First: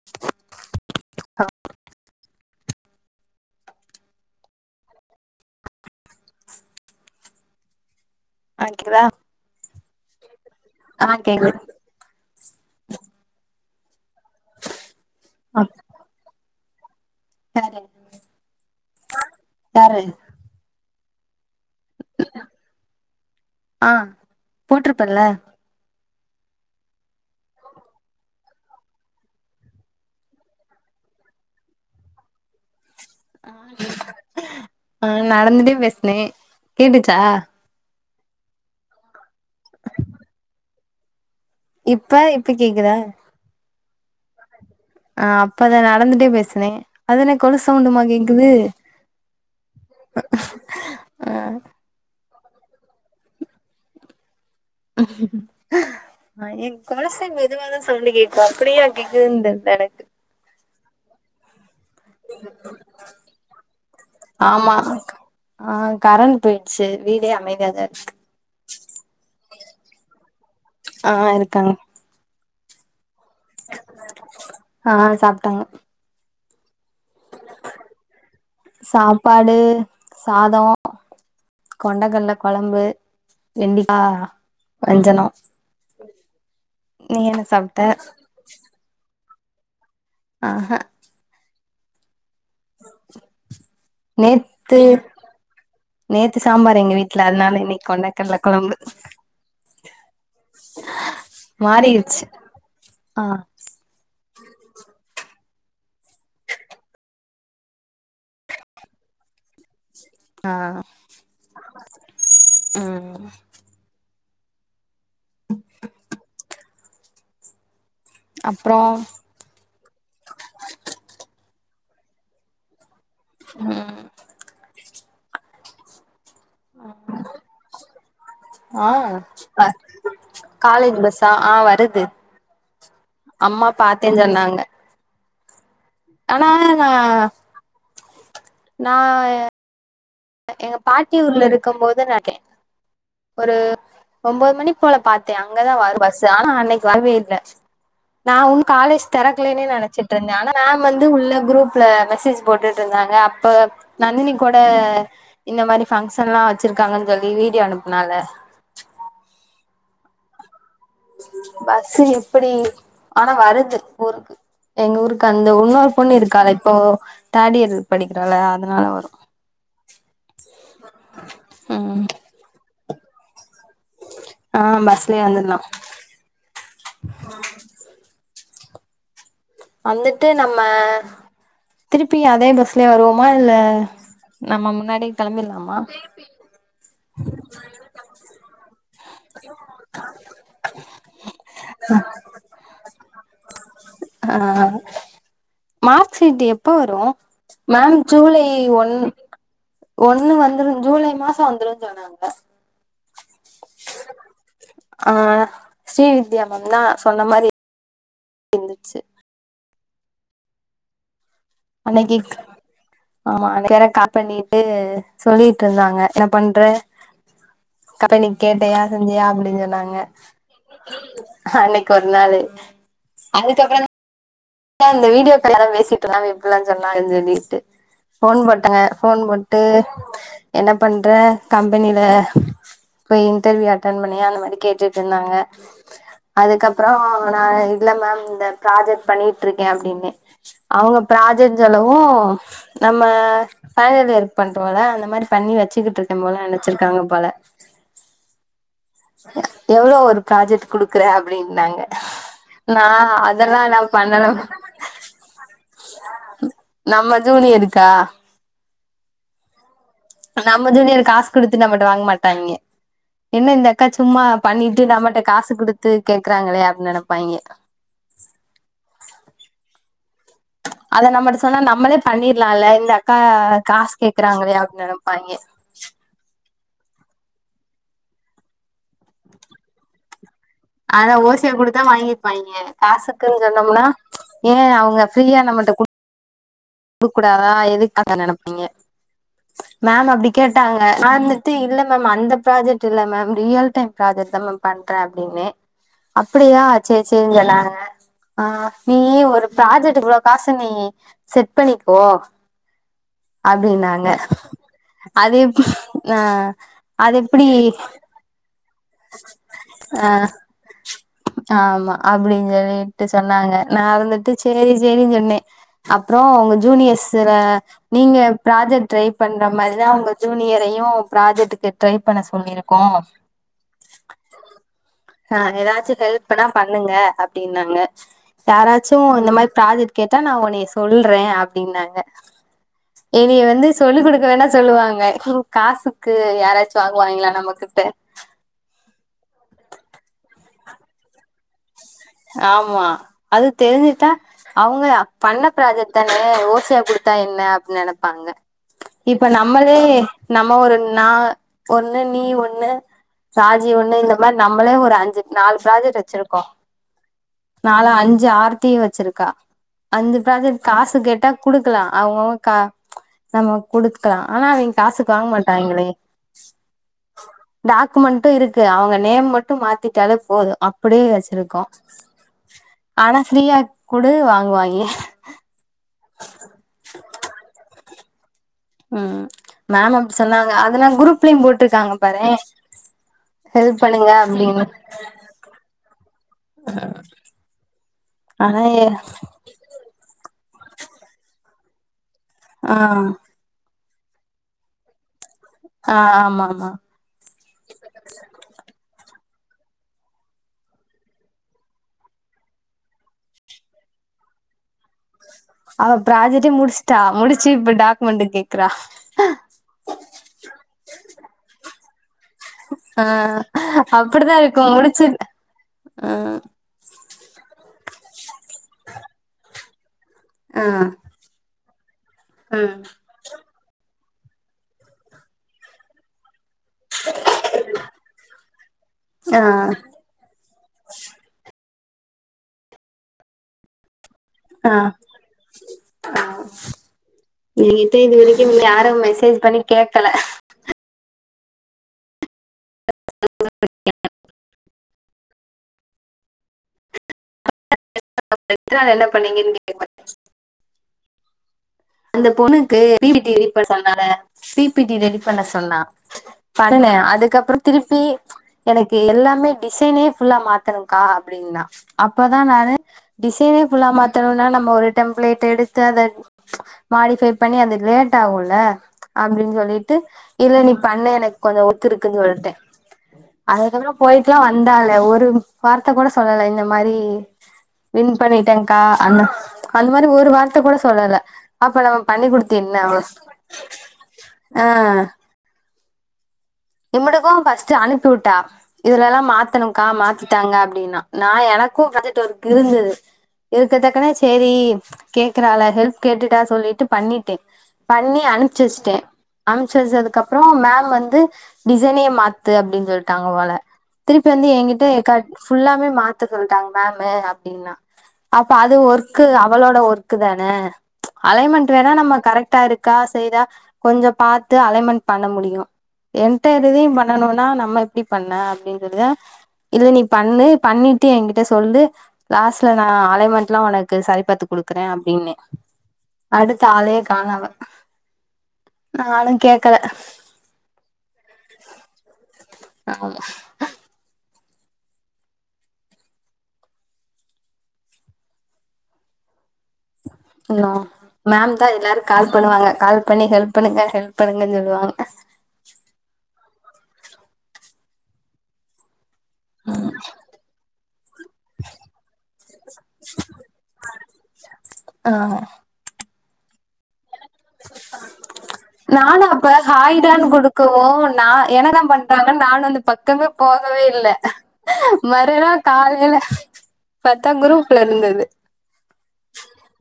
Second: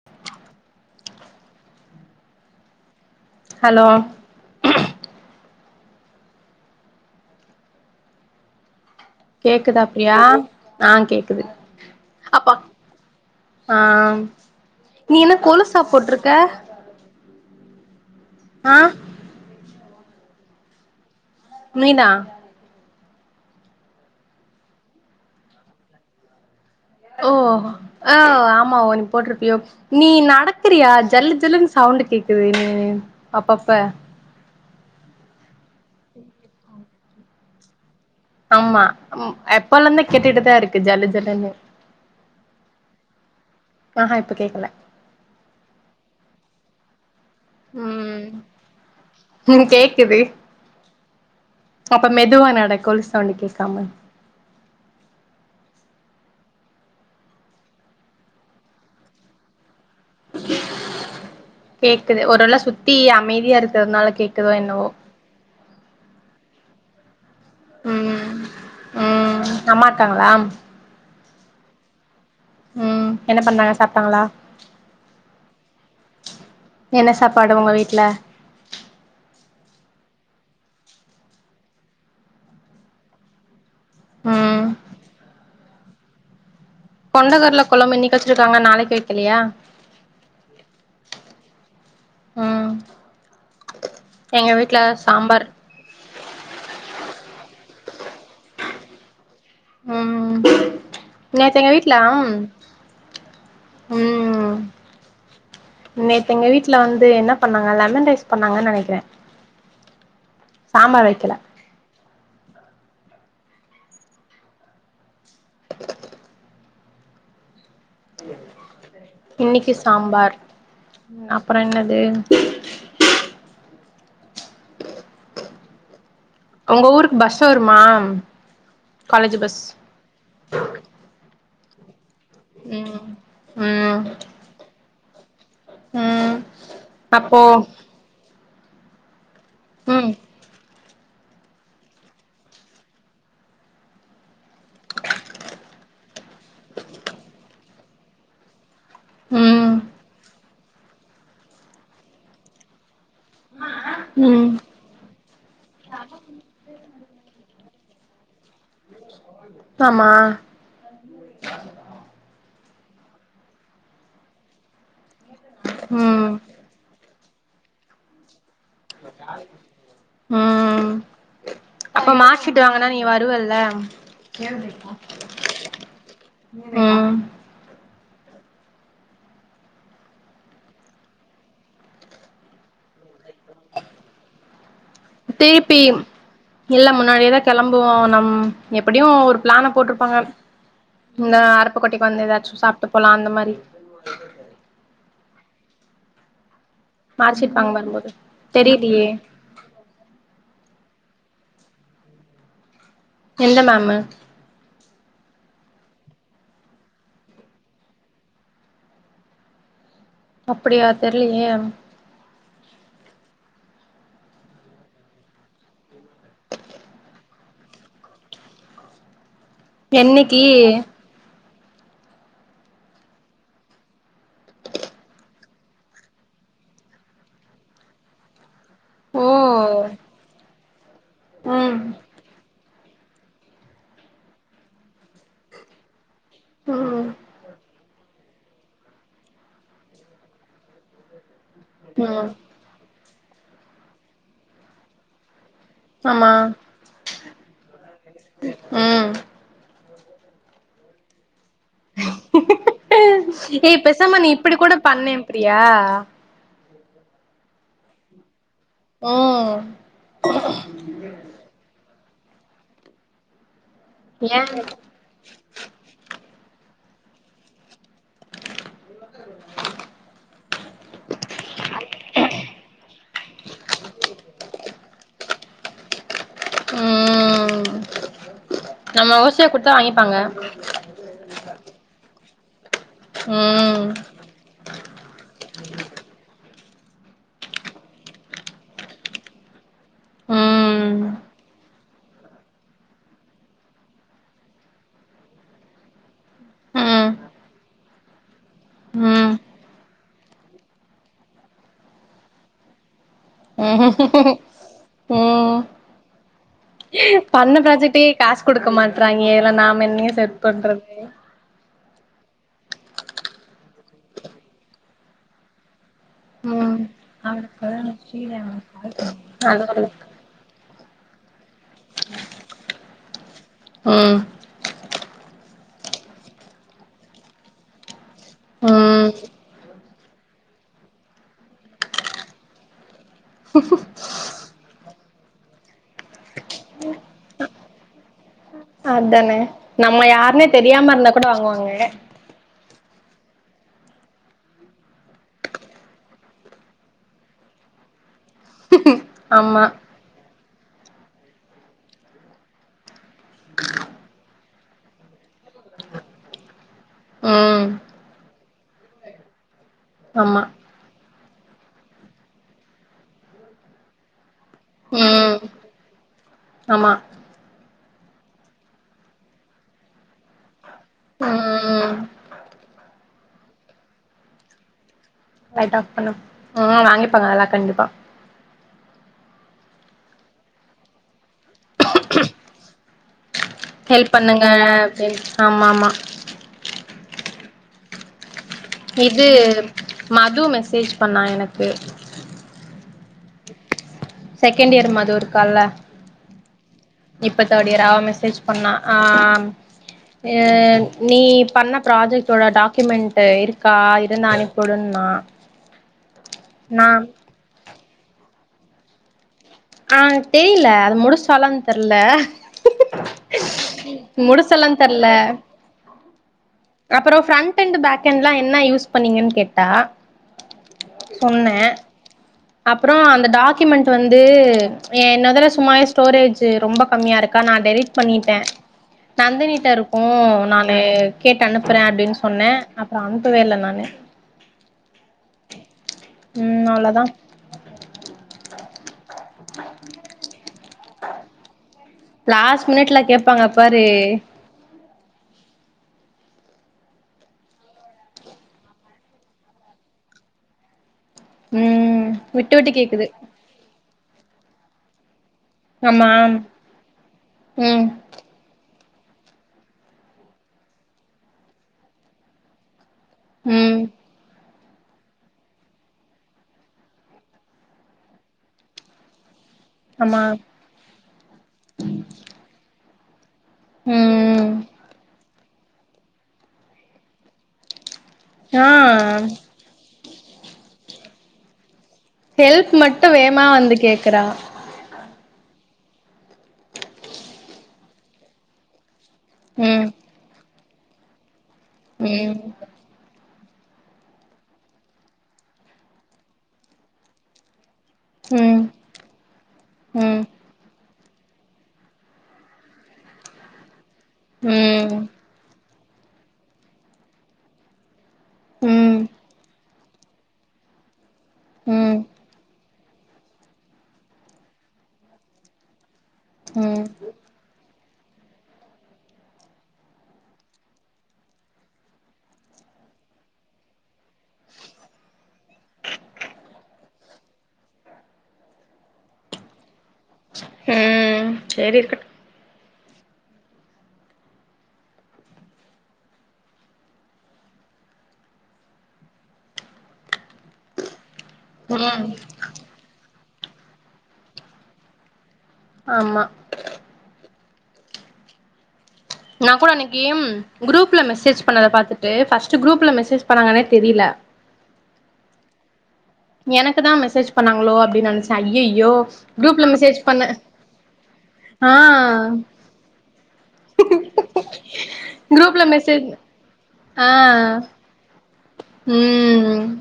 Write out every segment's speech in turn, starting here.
[inaudible] hello [inaudible] கேக்குதா பிரியா ஆ கேக்குது அப்பாக் ஆ நீ என்ன அப் கொலுசா போட்ருக்க யாரு ஆ யாரு நீந்தா அ போட்டுருப்பன்ல ஓ ஆ ஆமா ஓ நீ போட்ருப்பியோ நீ நடக்குறியா ஜல்லு ஜல்லுன்னு சவுண்ட் கேக்குது நீ அப்பப்ப ஆ நடந்துட்டே பேசுனே கேட்டுச்சா ஆமா ம் எப்பல்லந்தே கேட்டுட்டுதா இருக்கு ஜல்லு ஜல்லுன்னு இப்ப இப்ப கேக்குதா ஆஹா இப்ப கேக்கல ஆ அப்பத நடந்துட்டே பேசுனே அதென்ன கொலு சவுண்டுமா ம் கேக்குது ம் ஆ பாப்பா மெதுவா நட கொலு சவுண்டு கேட்காம அ எ கொலுசே மெதுவாதா சவுண்டு கேக்கு அப்படியா கேக்குதுன் தெர்ல எனக்கு கேக்குது ஒரு வேள சுத்தி அமைதியா இருக்குறதுனால கேக்குதோ ஆமா என்னவோ ஆ கரண்ட் போயிடுச்சு வீடே அமே தியாதா இக்கு ம் ம் அம்மா இருக்காங்களா ஆ இருக்காங்க ம் என்ன பண்ணாங்க சாப்டாங்களா ஆ சாப்ட்டாங்க என்ன சாப்பாடு ஒங்க வீட்ல சாப்பாடு சாதோ கொண்டக்கல்ல கொழம்பு வெண்டிக்கா ம் வஞ்சனம் கொண்டகட்ல கொழம்பு இன்னிக்கு வெச்சிருக்காங்க நாளைக்கு வைக்கலையா ஆஹ ம் எங்க நேத்து வீட்ல சாம்பார் நேத்து சாம்பார் எங்க வீட்ல அதனால இன்னைக்கு கொண்டகல்ல கொழம்பு ம் நேத்தெங்க வீட்லம் மாறிருச்சு ஆ ம் நேத்து எங்க வீட்ல வந்து என்ன பண்ணாங்க லெமன் ரைஸ் பண்ணாங்கன் நெனைக்கிறேன் ஆ வைக்கல ம் அப்றோ இன்னிக்கு சாம்பார் அப்பறொ என்னது ம் ஒங்க ஊருக்கு பஸ் வருமா ஆ காலேஜு பஸ் அ காலேஜ் பஸ்ஸா ஆ வருது ம் அம்மா ம் பாத்தேன்ஞ் சொன்னாங்க ம் ஆனா நா அப்போ நா ம் எங்க பாட்டி ஊர்ல இருக்கம் போது நா கே ஒரு ஒம்போது மணி போல பாத்தேன் அங்கதா வரும் பஸ்ஸு ஆனா அன்னைக்கு வரவே இல்ல நா உன் காலேஜ் திறக்கலன்னே ம் நெனைச்சிட்ருந்தேன் ஆனா மேம் வந்து உள்ள குரூப்ல மெசேஜ் போட்டுட்டு இருந்தாங்க அப்ப நந்தினி ம் கூட இந்த மாரி ஃபங்க்ஷன்லா வச்சிருக்காங்கன்னு சொல்லி வீடியோ அனுப்புனால ஆமா பஸ்ஸு எப்புடி ஆனா வருது ஊருக்கு எங்க ஊருக்கு அந்த உன்னோரு பொண்ணு ம் இருக்காளே இப்போ தேர்ட் இயர் படிக்கிறால அதனால வரு ம் ம் அப்ப மார்க் சீட் வாங்கனா நீ வருவல்ல ஆ பஸ்லேயே வந்துர்லா ம் வந்துட்டு நம்ம திருப்பி அதே பஸ்லயே வருவோமா இல்ல நம்ம முன்னாடி டீப்பீம் இல்ல முன்னாடியேதா கெளம்புவோம் நம் எப்படியும் ஒரு பிளான போட்டுருப்பாங்க இந்த அறுப்பு கோட்டைக்கு வந்து ஏதாச்சு சாப்ட்டு போலாம் அந்த மாரி ஆ மார்க்ஸீட் எப் ப்ப வரு மார்க்ஷீட் வாங்க வரும்போது தெரிலியே ஒண்ணு வந்துரு ஜூலை மாசம் வந்துருன் சொன்னாங்க எந்த மேம்மு ஆ ஸ்ரீவித்யா மேம் தா சொன்ன மாரி இருந்துச்சு அப்படியா தெர்லயே அன்னைக்குக் ஆமா அதுக்கு வேற கால் பண்ணிட்டு சொல்லிட்ருந்தாங்க என்ன பண்ற அப்ப நீ கேட்டயா செஞ்சயா அப்டின் சொல் டாங்க என்னைக்கி அன்னைக்கு ஒரு நாளு அதுக்கப்புறொதா ஏ இந்த வீடியோகாக தா பேசிட்டு இருந்தா இப்டியெல்லா சொன்னாகன்னு சொல்லிட்டு ஃபோன் போட்டங்க ஃபோன் ஓ போட்டு என்ன பண்ற ம் கம்பெனில போய் இன்டர்வியூ அட்டன் பண்ணிய அந்த மாதிரி கேட்டுட்டு இருந்தாங்க அதுக்கப்புறோ ம் நா இல்ல மேம் இந்த ப்ராஜெக்ட் பண்ணிட்டு இருக்கே அப்படின்னே அவங்க ப்ராஜெக்ட் சொல்லவு ம் நம்ம பைனல் இயர் பண்றோம்ல அந்த மாதிரி பண்ணி வச்சி சிக்கிட்டு இர்க்கே ஆமா போல நினைச்சிருக்காங்க போல ம் எவ்ளோ ஒரு ப்ராஜெக்ட் குடுக்குற அப்படின்னாங்க நா அதெல்லா நா ஏய் பெசாம நீ பண்ணலா மேம் இப்டி கூட பண்ணே பிரியா நம்ம ஜூனியருக்கா ம் நம்ம ஜூனியர் காசு குடுத்துட்டு நம்மட்ட வாங்க மாட்டாங்கே என்ன இந்த அக்கா சும்மா ஏன் பண்ணிட்டு நம்மட்ட காசு குடுத்து கேக்குறாங்களே அப்படின்னு நினைப்பாங்க [inaudible] அத நம்ம சொன்னா நம்மளே பண்ணிடலாம்ல இந்த அக்கா காசு கேக்குறாங்களே அப்படின்னு நினைப்பாங்க ம் நம்ம ஓசியா கொடுத்தா வாங்கிப்பாங்க அதா ஓசியா கொடுத்தா வாங்கிப்பாங்க காசுக்குன்னு சொன்னோம்னா ம் ஏன் அவங்க ஃப்ரீயா நம்மகிட்ட புக் கூடாதா எதுக் அந்த நினப்பீங்க மேம் அப்படி கேட்டாங்க ம் நா வந்துட்டு இல்ல மேம் அந்த ப்ராஜெக்ட் இல்ல மேம் ரியல் டைம் ப்ராஜெக்ட் தான் மேம் பண்றேன் அப்படின்னு அப்படியா செரி ம் செரி சொன்னாங்க ஆ நீ ம் ஒரு ப்ராஜெக்ட்க்கு இவ்வளவு காசு நீ இப்போ நீ போ அப்படின்னாங்க அது ம் எப்போ னா பண்ண ப்ராஜெக்டே காசு கொடுக்க மாட்டறாங்க இதுல நாம ஆ என்னையு செட் பண்றது ஆமா அப்படின்னு சொல்லிட்டு சொன்னாங்க நா வந்துட்டு சரி சரின்னு சொன்னே அப்புறோ அவங்க ம் ஜூனியர்ஸ்ற நீங்க ப்ராஜெக்ட் டரை பண்ற மாதிரிதா உங்க ஜூனியரையு ப்ராஜெக்டக்கு ட்ரை பண்ண சொல்லிருக்கோ ம் ஆ ஏதாச்சு ஹெல்ப்னா பண்ணுங்க அப்படின்னாங்க யாராச்சு ம் இந்த மாதிரி ப்ராஜெக்ட் கேட்டா நா உனைய சொல்றே அப்படின்னாங்க என்னிய வந்து சொல்லிகொடுக்க வேணா சொல்லுவாங்க காசுக்கு யாராச்சு வாங்குவாய்ங்களா நம்மகிட்ட அதானே நம்ம யாருனே தெரியாம இருந்தா கூட வாங்குவாங்க ஆமா அது தெரிஞ்சுட்டா அவங்க பண்ண பராஜக்ட் தானே ஓசையா குடுத்தா என்ன அப்படின்னு நினைப்பாங்க இப்ப ஆமா நம்மளே நம்ம ஒரு நா ஒண்ணு நீ ஒண்ணு சாஜி ஒண்ணு இந்த மாதிரி நம்மளே ஒரு அஞ்சு நாலு ப்ராஜெக்ட் வச்சிருக்கோ ம் நாலு அஞ்சு ஆர்த்தி வச்சிருக்கா அஞ்சு ஆமா ப்ராஜெக்ட் காசு கேட்டா கொடுக்கலா அவங்க அவங்க கா நம்ம கொடுக்கலா ஆனா அவங்க காசுக்கு வாங்க ம் மாட்டாய்ங்களே ஆமா டாக்குமெண்டு இருக்கு அவங்க நேம் மட்டு மாத்திட்டாலே போது அப்படியே வச்சிரு ம் ஆனா ஃப்ரீயா குடு வாங்குவாய்ங்க ம் வாங்கிப்பாங்க அதால கண்டிப்பா ம் மேம் அப்படி சொன்னாங்க அதனா குரூப்லயு போட்டிருக்காங்க பார்றே ஹெல்ப் பண்ணுங்க அப்படின்னு அப்டின் ஆமா ஆமா ஆ அகாங்க இது மது மெசேஜ் பண்ணா எனக்கு ஆ செகண்ட் இயர் மது இருக்கால ஆ ஆமா ஆமா இப்ப தேடியர் அவ மெசேஜ் பண்ணா ஆ அ நீ பண்ண ப்ராஜெக்ட்டோட டாக்குமெண்ட் இருக்கா இருந்தா அனுப் வுடுண்ணா அவ ப்ராஜட்ட முடிச்சுட்டா முடிச்சு இப்ப டாக்குமெண்ட் கேக்குறா ஆ தெரியல அது முடிச்டாலான் தெர்ல ஆ அப்டிதா இருக்கு முடிச்சலான் முடிச் ம் அப்பற ஃப்ரண்ட் அண்ட் பேக் அண்ட் எலா என்ன யூஸ் பண்ணீங்கன் கேட்டா ஆ சொன்ன ம் அப்பற அந்த டாக்குமெண்ட் வந்து என்னதல சும்மாவே ஸ்டோரேஜ் ரொம்பக் கம்மியா இருக்கா நா டெலிட் பண்ணிட்ட ஆ நந்தினிட்ட இருக் உ நானு கேட்டு அனுப்புற அப்டின் சொன்ன அப்புற அனுப்புவே இல்ல நானு ஆ ம் அவ்ளோதா என்ட இதுவரைக்கு யாரு மெசே மேசேஜ் பண்ணி கேக்கல லாஸ்ட் மினிட்ல கேப்பாங்க பாரு [unintelligible] என்ன பண்ணீங்கன் கேள் ம் அந்த விட்டு விட்டு பொண்ணுக்கு கேக்குது பிபிடி ரெடி பண்ண சொன்ன பிபிடி ரெடி பண்ண சொன்னா ஆமா பண்ண அதுக்கப்பற ம் திருப்பி எனக்கு எல்லாமே டிசைனே ஃபுல்லா மாத்தணுகா அப்படினா அப்ப தா நானு டிசைனே ம் ஃபுல்லா மாத்தணுனா நம்ம ஒரு டெம்ப்ளேட் எடுத்து அத மாடிஃபை பண்ணி அது லேட் ஆகுல அப்டின் சொல்லிட்டு ஆமா இல்ல நீ பண்ணு எனக் கொஞ்ச ஒர்க் இருக்குன் சொல்லிட்ட அதுக்கப்பற போயட்டுல்லா ம் வந்தால ஒரு வார்த்த கூட சொல்லல இந்த மாரி வின் ஆ பண்ணிட்டகா அண்ண அந்த மாரி ஒரு வார்த்த கூட சொல்லல அப்ப நம்ம பண்ணி குடுத்து ஹெல்ப் என்ன அவ மட்டு வேமா வந்து கேக்குறா ஆ இவளுக்கு ஃபர்ஸ்ட் அனுப்பி விட்டா இதுல எல்லா மாத்தணுகா ம் மாத்திதாங்க அப்படின்னா நா எனக் போ பத்துட்டு ம் ஒருக்கு இருந்தது இருக்க தக்குன சேரி கேக்குறால ஹெல்ப் கேட்டுட்டா சொல்லிட்டு பண்ணிட்டே பண்ணி ம் அனுப்ச்சு வச்சிட்டே அனுப்ச்சு வச்சதுக்கு ம் அப்புற மேம் வந்து டிசைனே மாத்து அப்டின் சொல்லிட்டாங்க போல திருப்பி வந்து எ கிட்ட ம் எக்கா ஃபுல்லாமே மாத்த சொல்டாங்க மேமு அப்டினா அப்ப அது ம் ஒர்க்கு அவளோட ஒர்க் க்கு தான அலைன்மெண்ட் வேணா ம் நம்ம கரெக்டா இருக்கா செய்ரா கொஞ்ச பாத்து அலைன்மென்ட் பண்ண முடியு ம் என்ட்டயிரதையு பண் னனுனா நம்ம எப்படி பண்ண அப்டின் சொல்லி தா இல்ல நீ பண்ணு பண்ணிட்டு என்கிட்ட சொல்லு லாஸ்ட்ல நா அலைமெண்ட் எலா உனக்கு சரிபாத்து குடுக்குறே அப்டின்னே அடுத்த ஆளையே காண அவ நானு கேக்கல ம் சரி இருக்கட்டு ஆமா ஹலோ மேம் தா எல்லாருக்கு ம் கால் பண்ணுவாங்க கால் பண்ணி ஹெல்ப் பண்ணுங்க ஹெல்ப் பண்ணுங்கன்னு சொல்லுவாங்க ஆமா நா கூட அன்னைக்கி குரூப்பி மெசேஜ் பண்ணத பாத்துட்டு ஃபஸ்ட்டு குரூப்ல மெசேஜ் பண்ணாங்கன்னே தெரியல ஆ எனக்கு தா மெசேஜ் பண்ணாங்களோ அப்டின்னு நெனச்சே ஐயையோ நானு அப்ப குரூப்ல மெசேஜ் ஹாயலா பண்ண கொடுக்கவு நா ஆ என்னதா பண்டாங்கன்னு நானு வந்து பக்கமே போகவே இல்ல குரூப்ல மறுநாள் மெசேஜ் காலைல பத்தா குரூப்ல இருந்தது உ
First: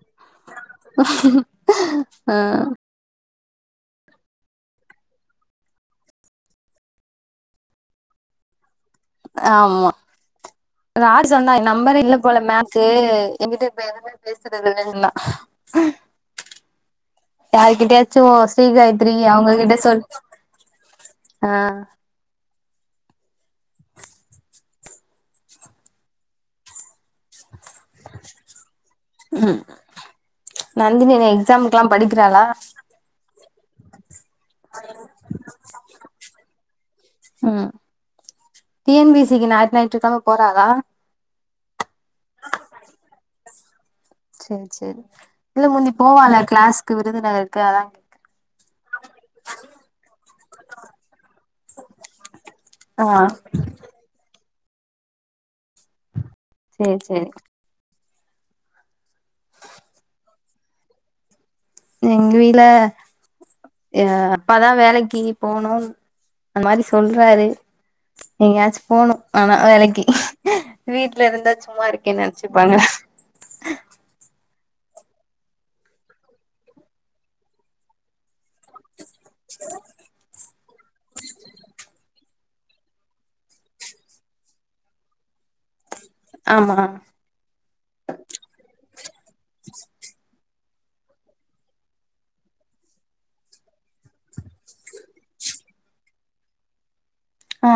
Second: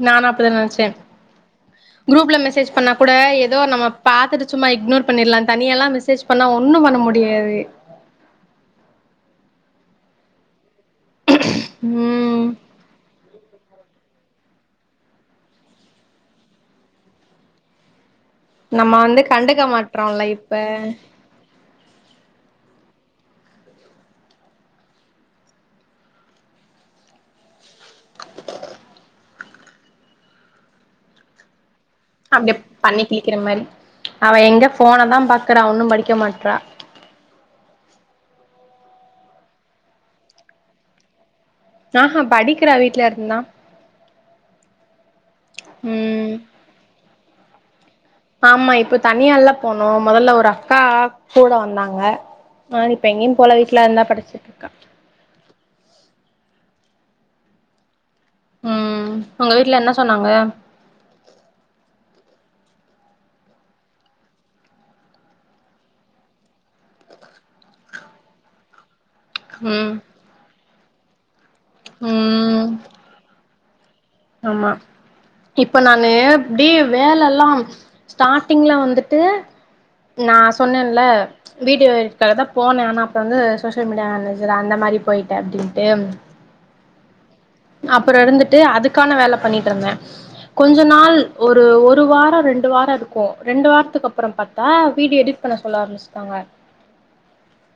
நானு அப்பத நினைச்சே ம்ம் உஹ ப்ல மெசேஜ் பண்ணா கூட ஏதோ நம்ம பாத்துட்டு சும்மா இக்னோர் பண்ணிடலா தனியெல்லா மெசேஜ் பண்ணா ஒன்னு பண்ண முடியாது ஆமா யார் சொன்னா நம்பரே இல்ல போல ம் மேக்கு என்கிட்ட இப்ப எதுவுமே பேசுறது இல்ல ன்னா யார் கிட்டயாச்சு நம்ம சீகாயத்தி வந்து அவுங்க கண்டுக்க கிட்ட சொல் மாட்றோம்ல இப்ப ஆ உ நந்தினி எக்ஸாமுக்கு லா படிக்கிறாளா அப்டியே பண்ணி கிளிக்கிற மாதிரி அவ எங்க போனைதா பாக்குறா ஒன்னு படிக்க மாட்றா உ டிஎன்பிசிக்கு ஞாற் ஞாட்டு கெழம போறாலா ஆஹஹா படிக்கிறவீட்ல இருந்து தா சேரி சேரி இல்ல முந்தி ம் போவல கிளாஸ்க்கு விருதுனகருக்கு அத ஆமா இப்ப தனியா ல போனு முதல்ல ஒரு அக்கா கூட வந்தாங்க ஆ இப்ப எங்கயு போல வீட்டுல இருந்து படிச்சிட்டு இருக்கா சேரி சேரி உ உங்க வீட்ல என்ன சொன்னாங்க எங்க வீட்ல எங்க அப்பாதா வேலைக்கு போனு அந்த மாதிரி சொல்றாரு எங்கயாச்சு போணு ஆனா ம் வேலைக்கு வீட்ல இருந்தா சும்மா இருக்கேன்னு ம் நினைச்சுப்பாங்க ஆமா இப்ப நானு ப்டி வேலல்லா ஸ்டாட்டிங்ல வந்துட்டு நா சொன்னேல்ல வீடியோ தா போனே ஆனா அப்றோ வந்து சோசியல் மீடியா மேனேஜர் அந்த மாதிரி போயிட்ட அப்டின்ட்டு ஆமா அப்றோ இருந்துட்டு அதுக்கான வேலை பண்ணிட்டு இருந்தே கொஞ்ச நாள் ஒரு ஒரு வாரோ ரெண்டு வாரோ இருக்கும ரெண்டு வாரத்துக்கு அப்றோ பாத்தா வீடியோ எடி னை சொல்ல ஆரம்பிச்சுட்டாங்க ஆ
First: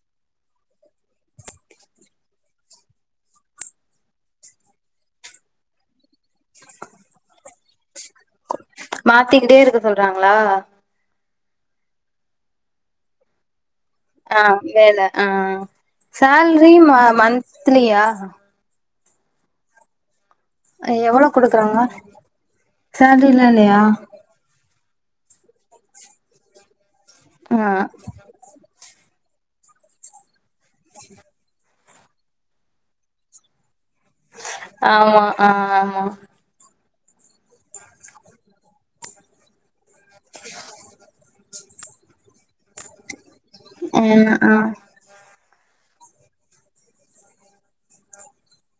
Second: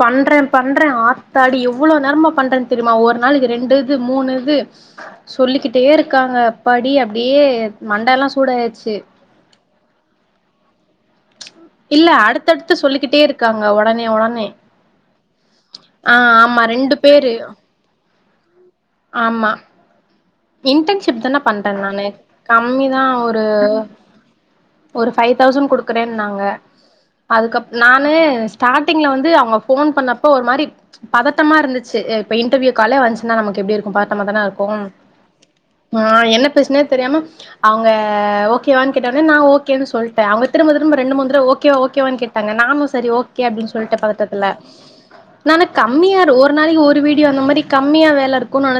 பண்றே பண்றே ஆத்தாடி எவ்வளவு நேரோ பண்றேன்னு தெரியுமா ஒரு நாளைக்கு ரெண்டு மூணுது இது சொல்லிகிட்டே இருக்காங்க படி அப்டியே மண்டல்லாம் சூடு ஆயிடுச்சு மாத்திகிட்டே இருக்க சொல்றாங்களா இல்ல அடுத்தடுத்து சொல்லிக்கிட்டே இருக்காங்க உடனே ஆ உடனே வேல ஆ ஆ ஆமா சேல்ரி ம ரெண்டு பேரு மந்த்லியா ஆமா இன்டர்ன்ஷிப் எவ்ளோ தானே பண்றே குடுக்குறாங்க நானு கம்மிதா ஒரு சேல்ரிலா இல்லையா ஒரு ஃபைவ் தௌஸண்ட் குடுக்குறேனாங்க ஆ அதுக்கப் நானு ஸ்டாடிங்ல வந்து அவுங்க ஃபோன் பண்ணப்ப ஒரு மாரி பதட்டமா இருந்ச்சு அ இப்ப இன்டர்வியூ காலே வந்ச்சுனா நமக்கு எப்டி இருக்கு பதட்டமா தான இரு ஆமா ஆ ஆ ஆமா என்ன பேசுனே தெரியாம அவங்க ஓகேவானு கேட்டோனே நா ஓகேனு சொல்ட்டே அவங்க திரும்ப திரும்ப ரெண்டு மூணு தடவ ஓகேவா ஓகேவானு கேட் டாங்க நானு சரி ஓகே அப்டின் ஆ சொல்ட்டே பதட்டத்துல ஆ நானு கம்மியா ஒரு நாளக்கி ஒரு வீடியோ அந்த மாரி கம்மியா வேல இருக்குன் நெனச்